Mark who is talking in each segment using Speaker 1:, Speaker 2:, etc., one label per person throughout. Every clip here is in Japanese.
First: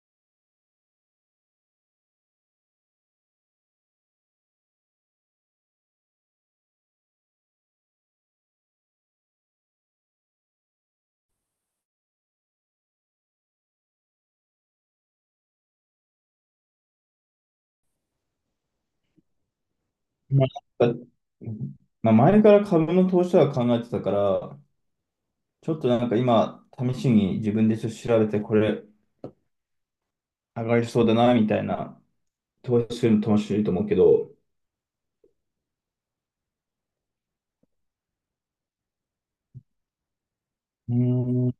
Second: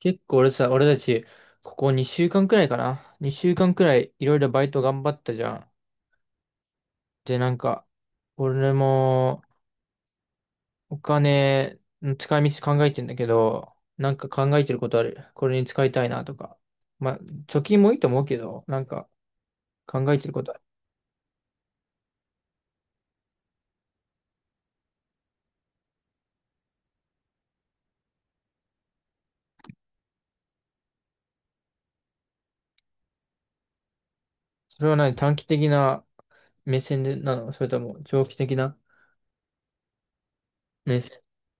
Speaker 1: 結構俺たち、ここ2週間くらいかな。2週間くらいいろいろバイト頑張ったじゃん。で、なんか、俺もお金の使い道考えてんだけど、なんか考えてることある？これに使いたいなとか。まあ、貯金もいいと思うけど、なんか考えてるこ
Speaker 2: ま
Speaker 1: とある？
Speaker 2: あ、なんかまあ、前から株の投資は考えてたから、ちょっと今、試しに自分でちょっと調べて、これ上がりそうだな、みたいな、投資するの楽しいと思うけど、
Speaker 1: それは何、短期的な目線でなの？それとも長期的な
Speaker 2: うー
Speaker 1: 目線？
Speaker 2: ん、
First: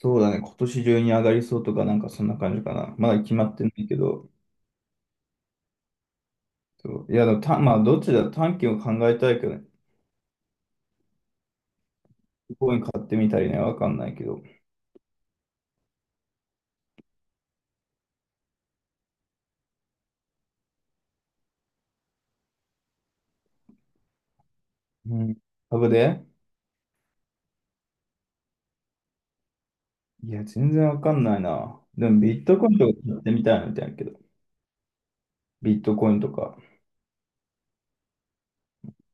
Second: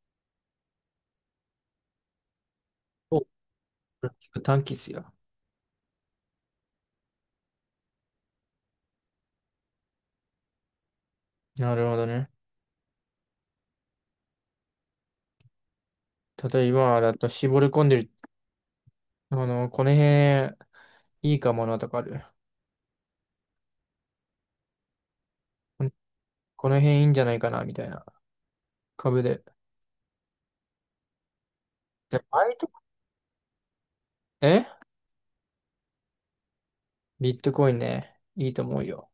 Speaker 2: そうだね、今年中に上がりそうとか、なんかそんな感じかな。まだ
Speaker 1: お、
Speaker 2: 決まってないけど、
Speaker 1: 短期っすよ。
Speaker 2: そういや、でもた、まあ、どっちだ、短期を考えたいけどね、
Speaker 1: なるほどね。
Speaker 2: コイン買ってみたりね、わかんないけど。
Speaker 1: 例えば、だと絞り込んでる、あの、この辺いいかもなとかある？
Speaker 2: うん株で。
Speaker 1: この辺いいんじゃないかな、みたいな。株で。
Speaker 2: いや、全然わかんないな。で
Speaker 1: で、
Speaker 2: も、ビッ
Speaker 1: バイ
Speaker 2: トコ
Speaker 1: ト、
Speaker 2: インとか買ってみたいみたいなけど、
Speaker 1: え
Speaker 2: ビットコインとか。
Speaker 1: ビットコインね。いいと思うよ。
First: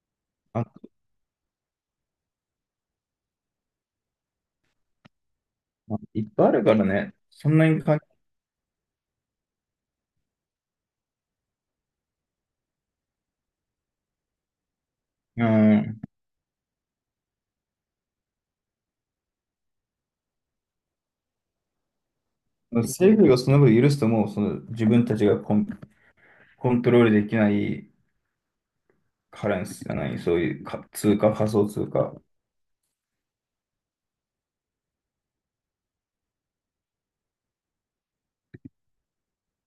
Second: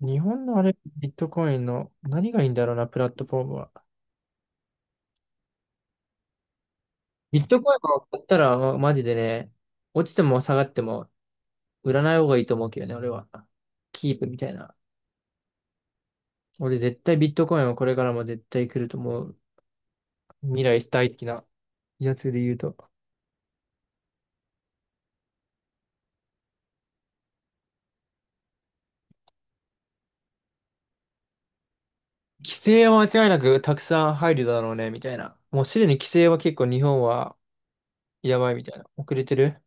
Speaker 1: 日本のあれ、
Speaker 2: あ、
Speaker 1: ビットコインの何がいいんだろうな、プラットフォームは。
Speaker 2: まあいっぱいあるからね、
Speaker 1: ビッ
Speaker 2: そん
Speaker 1: ト
Speaker 2: な
Speaker 1: コイン
Speaker 2: にか、
Speaker 1: を買ったら、マジでね、落ちても下がっても売らない方がいいと思うけどね、俺は。キープみたいな。
Speaker 2: うん、
Speaker 1: 俺絶対ビットコインはこれからも絶対来ると思う。未来大好きなやつで言うと。
Speaker 2: 政府がその分許すともう、その自分たちがコントロールできないカレンスじゃない、そういう通貨、仮想通貨。
Speaker 1: 規制は間違いなくたくさん入るだろうね、みたいな。もうすでに規制は結構日本はやばいみたいな。遅れてる。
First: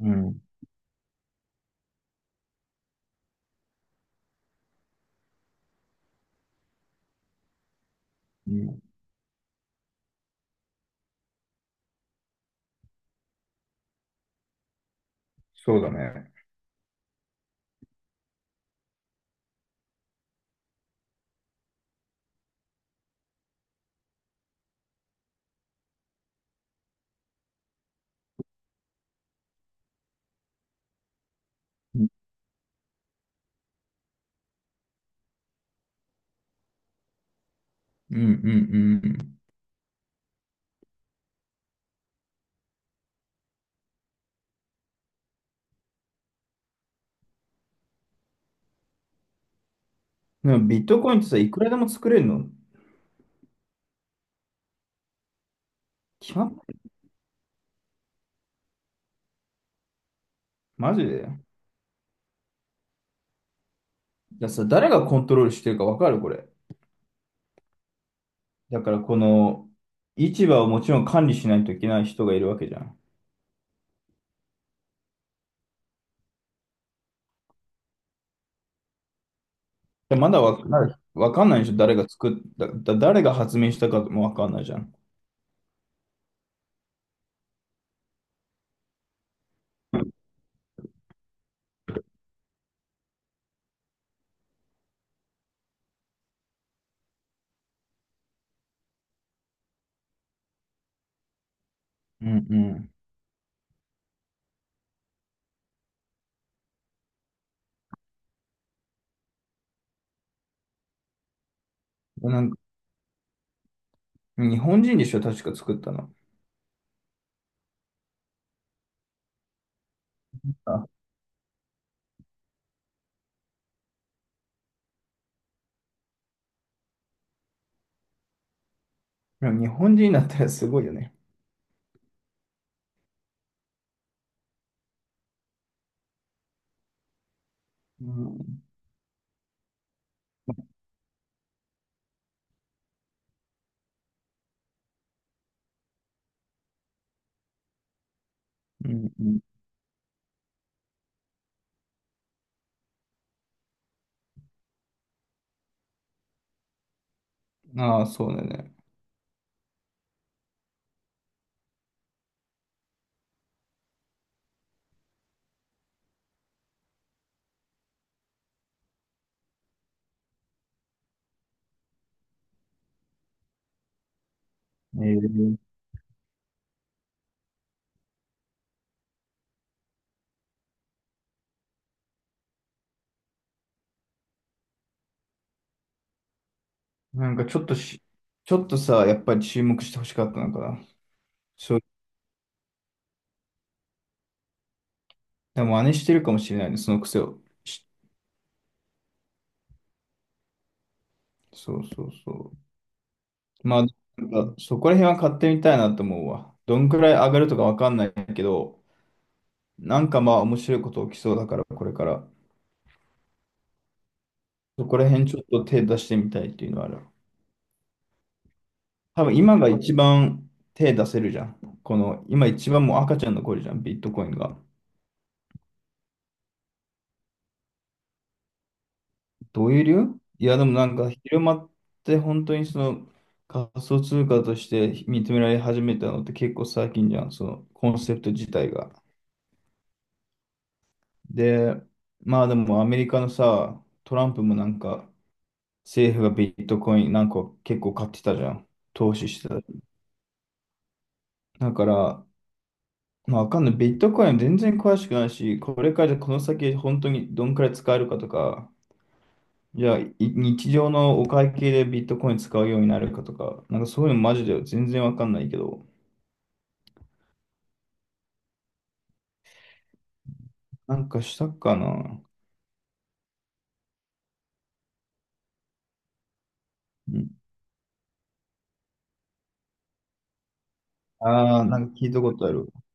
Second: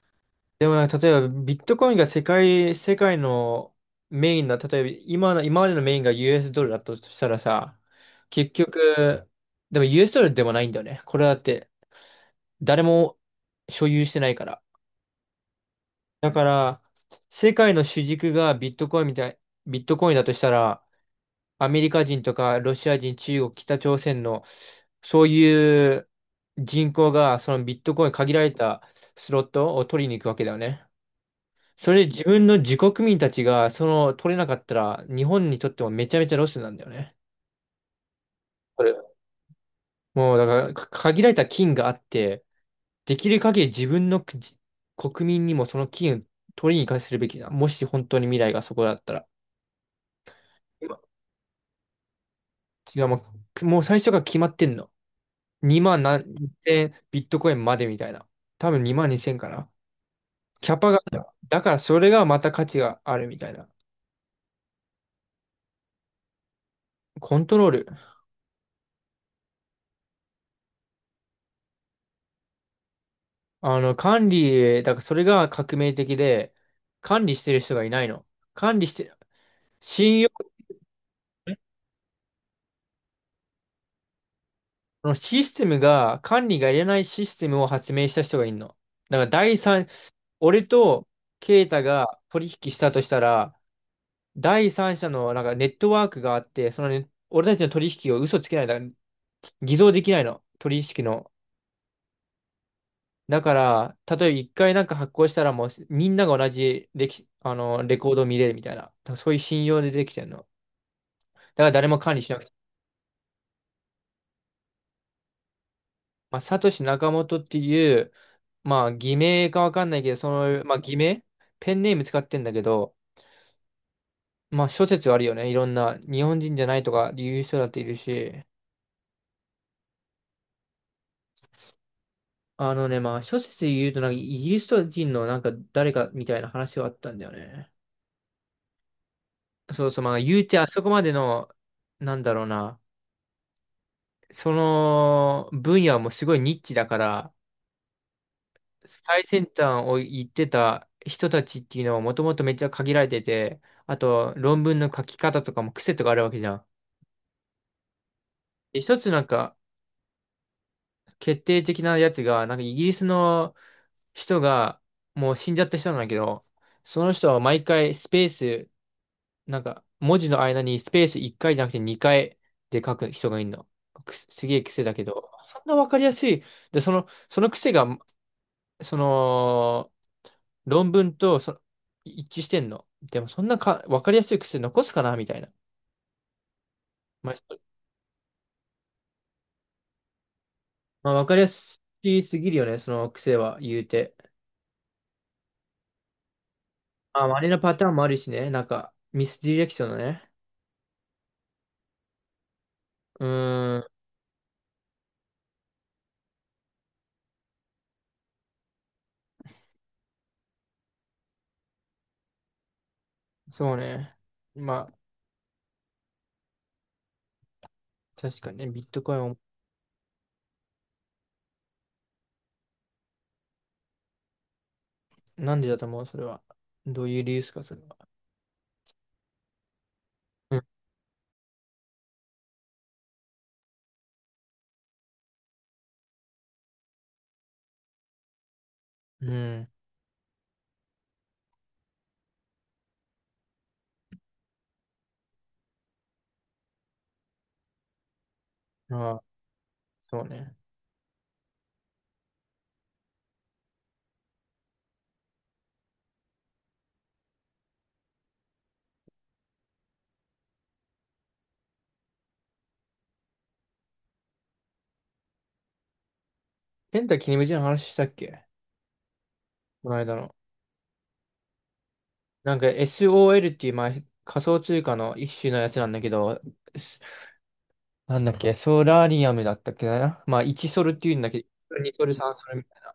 Speaker 2: うん、
Speaker 1: でもなんか例えばビットコインが世界のメインの、例えば今の、今までのメインが US ドルだとしたらさ、結
Speaker 2: うん。
Speaker 1: 局、でも US ドルでもないんだよね。これだって誰も所有してないから。
Speaker 2: そうだ
Speaker 1: だ
Speaker 2: ね。
Speaker 1: から、世界の主軸がビットコインみたい、ビットコインだとしたら、アメリカ人とかロシア人、中国、北朝鮮の、そういう人口がそのビットコイン限られたスロットを取りに行くわけだよね。そ
Speaker 2: う
Speaker 1: れで
Speaker 2: ん
Speaker 1: 自分の自国民たちが、その、取れなかったら、日本にとってもめちゃめちゃロスなんだよね。
Speaker 2: うん。う
Speaker 1: これ
Speaker 2: んうん。
Speaker 1: もう、だから、限られた金があって、できる限り自分の国民にもその金を取りに行かせるべきだ。もし本当に未来がそこだったら。
Speaker 2: でもビッ
Speaker 1: 今
Speaker 2: トコインってさ、いくらでも作れるの？
Speaker 1: 違う、もう最初から決まってんの。2万何
Speaker 2: 決まっ
Speaker 1: 千ビットコインまでみたいな。多分2万2千かな。キャパ
Speaker 2: マ
Speaker 1: が
Speaker 2: ジ
Speaker 1: ある、
Speaker 2: で。
Speaker 1: だからそれがまた価値があるみたいな。
Speaker 2: 誰がコントロールしてるかわかるこれ？
Speaker 1: コントロール。
Speaker 2: だからこの市場をもちろん管理しないといけない人がいるわけじゃん。
Speaker 1: 管理、だからそれが革命的で、管理してる人がいないの。管理して、
Speaker 2: で
Speaker 1: 信
Speaker 2: ま
Speaker 1: 用、
Speaker 2: だわかんない、わかんないでしょ。誰が作った、誰が発明したかもわかんないじゃん。
Speaker 1: そのシステムが、管理がいらないシステムを発明した人がいるの。だから第三、俺とケイタが取引したとしたら、第三者のなんかネットワークがあって、そのね、俺たちの取引を嘘つけないだ、偽造できないの。取引の。
Speaker 2: うんう
Speaker 1: だから、例えば一回なんか発行したらもうみんなが同じレキ、あの、レコードを見れるみたいな。だからそういう信用でできてるの。だから誰も管理し
Speaker 2: ん。
Speaker 1: な
Speaker 2: な
Speaker 1: く
Speaker 2: ん
Speaker 1: て。
Speaker 2: か日本人でしょ、確か作ったの。
Speaker 1: まあ、サトシ・ナカモトっていう、まあ、偽名かわかんないけど、その、まあ、
Speaker 2: あ、
Speaker 1: 偽名ペンネーム使ってんだけど、まあ、諸説あるよね。いろんな、日本人じゃないとか言う人だっているし、
Speaker 2: でも日本人だったらすごいよね。
Speaker 1: あのね、まあ、諸説で言うと、なんかイギリス人のなんか誰かみたいな話はあったんだよね。
Speaker 2: うん
Speaker 1: そうそう、まあ、言うてあそこまでの、なんだろうな。その分野もすごいニッチだから、
Speaker 2: うん。
Speaker 1: 最
Speaker 2: うん。
Speaker 1: 先端を行ってた人たちっていうのはもともとめっちゃ限られてて、あと論文の書き方とかも癖とかあるわけじゃん。
Speaker 2: ああ、そうだね。
Speaker 1: で一つなんか決定的なやつが、なんかイギリスの人が、もう死んじゃった人なんだけど、その人は毎回スペース、なんか文字の間にスペース1回じゃなくて2回で書く人がいるの。すげえ癖だけ
Speaker 2: え
Speaker 1: ど、そ
Speaker 2: ー、
Speaker 1: んなわかりやすい。で、その癖がその、論文と一致してんの。でもそんな分かりやすい癖残すかなみたいな。
Speaker 2: な
Speaker 1: まあ、
Speaker 2: ん
Speaker 1: ひ
Speaker 2: かちょっとし、ちょっとさ、やっぱり注目してほしかったのかな。
Speaker 1: まあ、分かりや
Speaker 2: そ
Speaker 1: す
Speaker 2: う、
Speaker 1: すぎるよね、その癖は言うて。
Speaker 2: でも真似してるかもしれないね、その癖
Speaker 1: まあ、
Speaker 2: を。
Speaker 1: 真似のパタ
Speaker 2: し
Speaker 1: ーンもあるしね、なんかミスディレクションのね。
Speaker 2: そうそうそ
Speaker 1: う
Speaker 2: う。
Speaker 1: ー
Speaker 2: まあ、
Speaker 1: ん、
Speaker 2: なんかそこら辺は買ってみたいなと思うわ。どんくらい上がるとかわかんないけど、なんかまあ面白いこと起きそうだから、これから。
Speaker 1: そうね。
Speaker 2: そ
Speaker 1: ま
Speaker 2: こ
Speaker 1: あ、
Speaker 2: ら辺ちょっと手出してみたいっていうのはある。
Speaker 1: 確かにね、ビットコイン
Speaker 2: 多
Speaker 1: を、
Speaker 2: 分今が一番手出せるじゃん。この、今一番もう赤ちゃんの頃じゃん、ビットコインが。
Speaker 1: なんでだと思う、それは。どういう理由ですか、それは。
Speaker 2: どういう理由、い
Speaker 1: う
Speaker 2: や、
Speaker 1: ん。
Speaker 2: でもなんか広まって本当にその仮想通貨として認められ始めたのって結構最近じゃん、そのコンセプト自体が。
Speaker 1: う
Speaker 2: で、まあでもアメリカのさ、トランプもなんか政府がビットコインなんか結構買ってたじゃん。
Speaker 1: ん。あ
Speaker 2: 投
Speaker 1: あ、
Speaker 2: 資してた。
Speaker 1: そうね。
Speaker 2: だから、まあ、わかんない。ビットコイン全然詳しくないし、これからこの先本当にどんくらい使えるかとか、じゃあ日常のお会計でビットコイン使うようになるかとか、なんかそういうのマジで全然わかんないけど、
Speaker 1: ペンタキリムジの話したっけ、この間の。
Speaker 2: なんかしたかな。
Speaker 1: なんか SOL っていう、まあ、仮想通貨の一種のやつなんだけど、すなんだっけ、ソラリアムだったっけな。まあ、1ソルっていうんだけど、
Speaker 2: ああー、なんか
Speaker 1: 2ソ
Speaker 2: 聞い
Speaker 1: ル、
Speaker 2: た
Speaker 1: 3
Speaker 2: こと
Speaker 1: ソ
Speaker 2: あ
Speaker 1: ルみ
Speaker 2: る。
Speaker 1: たい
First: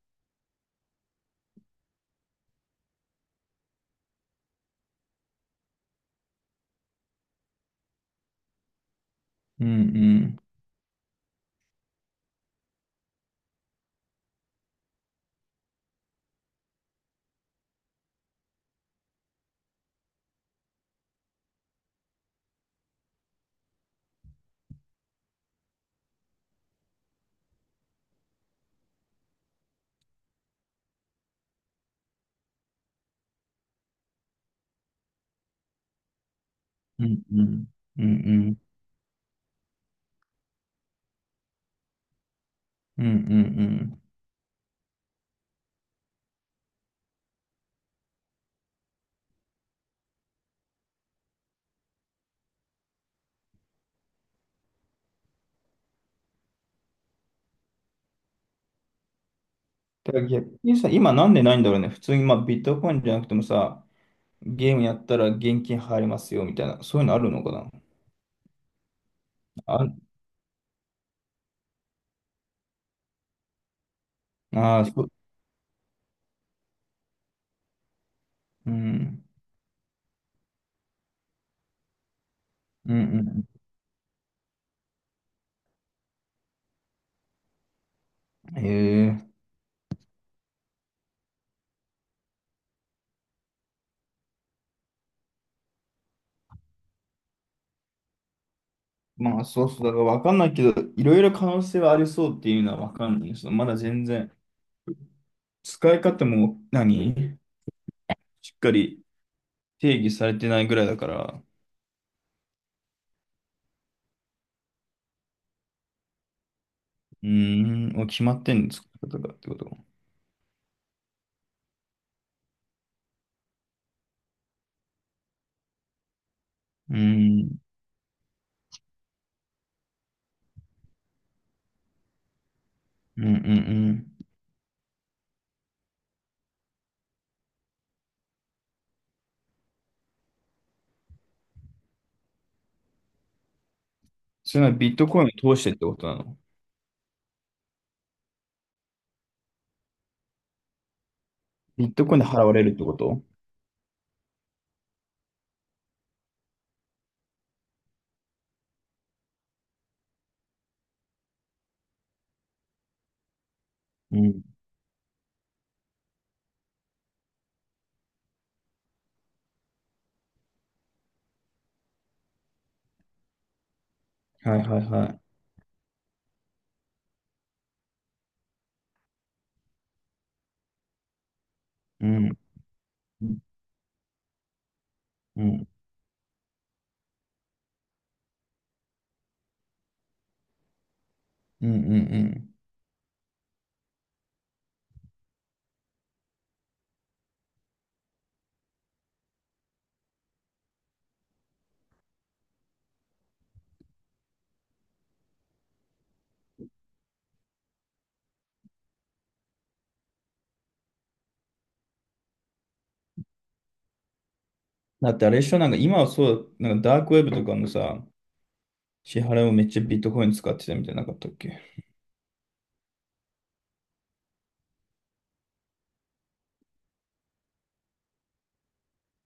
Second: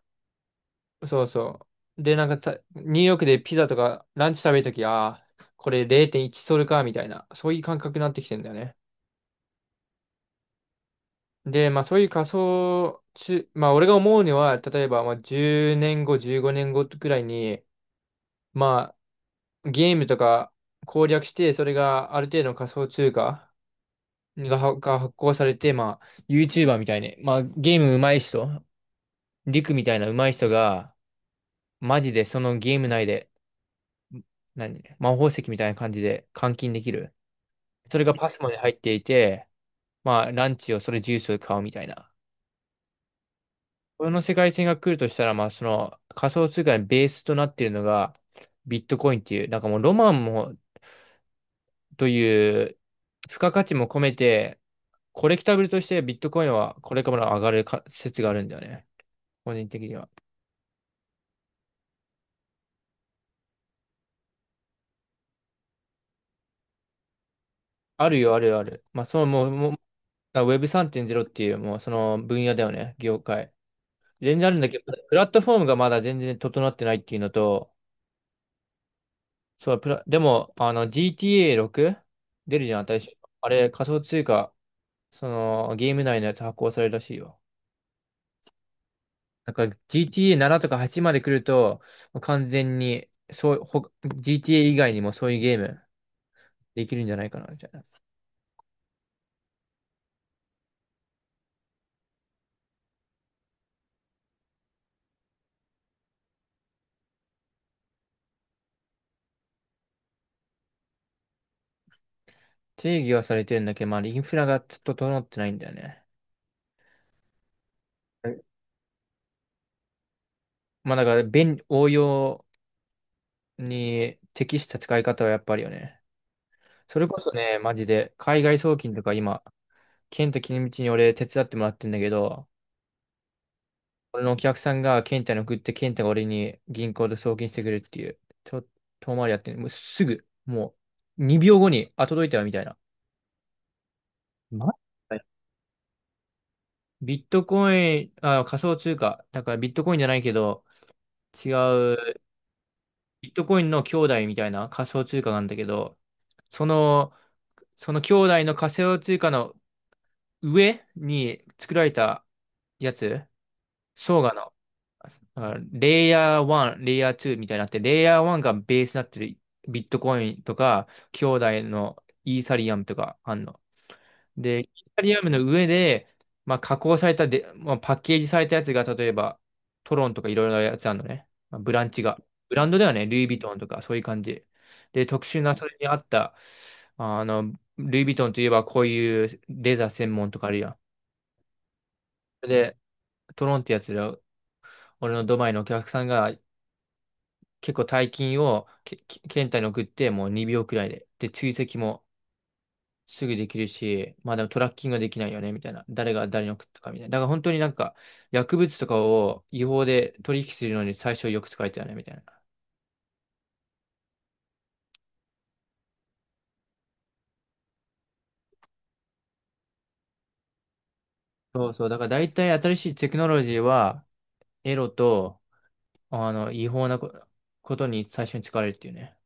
Speaker 1: な。そうそう。で、なんかニューヨークでピザとかランチ食べるとき、ああ、これ0.1ソルか、みたいな、そういう感覚になってきてんだよね。
Speaker 2: うんうん。
Speaker 1: で、まあ、そういう仮想通、まあ、俺が思うには、例えば、まあ、10年後、15年後くらいに、まあ、ゲームとか攻略して、それがある程度の仮想通貨、が発行されて、まあ、YouTuber みたいに、まあ、ゲーム上手い人、リクみたいな上手い人が、マジでそのゲーム内で、何、魔法石みたいな感じで換金でき
Speaker 2: う
Speaker 1: る。
Speaker 2: んうん。
Speaker 1: そ
Speaker 2: う
Speaker 1: れ
Speaker 2: んう
Speaker 1: がパスモ
Speaker 2: ん。
Speaker 1: に入っていて、まあ、ランチをそれジュースを買うみたいな。
Speaker 2: うんうんうん。
Speaker 1: この世界線が来るとしたら、まあ、その仮想通貨のベースとなっているのが、ビットコインっていう、なんかもうロマンも、という、付加価値も込めて、コレクタブルとしてビットコインはこれからも上がるか説があるんだよね。個人的には。
Speaker 2: だから逆にさ、今なんでないんだろうね。普通にまあビットコインじゃなくてもさ、ゲームやったら現金入りますよみたいな、そういうのあるのかな。
Speaker 1: あるよ、あるよ、ある。まあ、そのもう、もう、
Speaker 2: あ、
Speaker 1: あ Web3.0 っていう、もうその分野だよね、業界。全然あるんだけ
Speaker 2: あ
Speaker 1: ど、
Speaker 2: ー、そう。
Speaker 1: プラットフォームがまだ全然整ってないっていうのと、
Speaker 2: うん。
Speaker 1: そう、でも、あの、GTA6 出るじゃん、
Speaker 2: う
Speaker 1: 新しい。
Speaker 2: ん
Speaker 1: あれ、仮想通貨、その、ゲーム内のやつ発行されるらしいよ。
Speaker 2: うん。へえ。
Speaker 1: なんか GTA7 とか8まで来ると、完全に、そう、GTA 以外にもそういうゲームできるんじゃないかな、みたいな。
Speaker 2: まあそうそう、だからわかんないけど、いろいろ可能性はありそうっていうのはわかんないです。そのまだ全然、使い方もしっかり定義されてないぐらいだから、
Speaker 1: 定義はされてるんだけど、まあ、インフラがちょっと整ってないんだよね。
Speaker 2: うーん、もう決まってんの、使い方がってこと？
Speaker 1: まあだから応用に適した使い方はやっぱりよね。
Speaker 2: う
Speaker 1: それこそ
Speaker 2: ーん、
Speaker 1: ね、マジで、海外送金とか今、ケンタ君道に俺手伝ってもらってんだけど、
Speaker 2: うんうんうん。
Speaker 1: 俺のお客さんがケンタに送って、ケンタが俺に銀行で送金してくれるっていう、ちょっと遠回りやってる。もうすぐ、もう2秒後に、あ、届いたよみたいな。
Speaker 2: そういうの
Speaker 1: ま
Speaker 2: はビットコインを通してってことなの？
Speaker 1: ビットコイン、あ、仮想通貨、だからビットコインじゃないけど、違
Speaker 2: ビットコイン
Speaker 1: う
Speaker 2: で払われるってこと？
Speaker 1: ビットコインの兄弟みたいな仮想通貨なんだけど、その、その兄弟の仮想通貨の上に作られたやつ、
Speaker 2: う
Speaker 1: 相が
Speaker 2: ん。
Speaker 1: の、あレイヤー1、レイヤー2みたいになって、レイヤー1がベースになってるビットコインとか、兄弟のイーサリアムとかあんの。
Speaker 2: は
Speaker 1: で、
Speaker 2: い
Speaker 1: イ
Speaker 2: はい
Speaker 1: タ
Speaker 2: は
Speaker 1: リ
Speaker 2: い。
Speaker 1: アムの上で、まあ、加工されたで、まあ、パッケージされたやつが、例えば、トロンとかいろいろなやつあるのね。まあ、ブランチ
Speaker 2: う
Speaker 1: が。
Speaker 2: ん。
Speaker 1: ブランドではね、ルイ・
Speaker 2: う
Speaker 1: ヴィ
Speaker 2: ん。
Speaker 1: トンとか、そういう感じ。で、特殊
Speaker 2: う
Speaker 1: な、そ
Speaker 2: ん
Speaker 1: れに合った、あの、ルイ・ヴィトンといえば、こういうレザー専門とかあるやん。
Speaker 2: うんうん。
Speaker 1: で、トロンってやつで、俺のドバイのお客さんが、結構大金を検体に送って、もう2秒くらいで。で、追跡も、すぐできるし、まあでもトラッキングはできないよね、みたいな。誰が誰に送ったかみたいな。だから本当になんか、薬物とかを違法で取引するのに最初よく使えたよね、みたいな。
Speaker 2: だってあれ一緒なんか今はそう、なんかダークウェブとかもさ、支払いもめっちゃビットコイン使ってたみたいなかったっけ？
Speaker 1: そうそう。だから大体新しいテクノロジーは、エロと、あの、違法なことに最初に使われるっていうね。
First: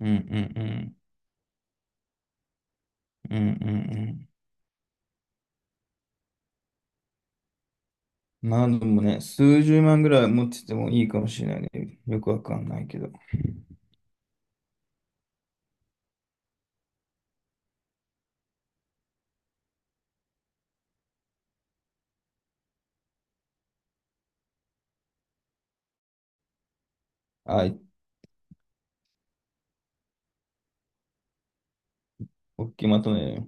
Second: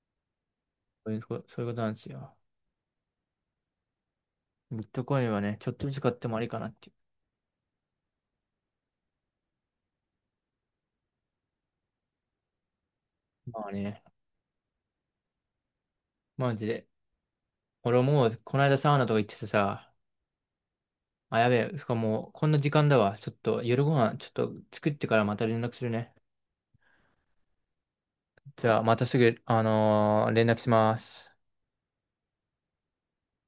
Speaker 2: うんうんうん。
Speaker 1: そういうことなんですよ。
Speaker 2: うんうん
Speaker 1: ビットコインはね、ちょっとずつ買ってもありかなってい
Speaker 2: うん。まあでもね、数十万ぐらい持っててもいいかもしれないね。よくわかんないけど。
Speaker 1: う。まあね、マジで。俺もう、この間サウナとか行っててさ、あ、やべえ、しかも、こんな時間だわ。ちょっと、夜ご飯、ちょっと作ってからまた連絡するね。
Speaker 2: はい、
Speaker 1: じゃあ、またすぐ、連絡します。
Speaker 2: おっきいまとめ。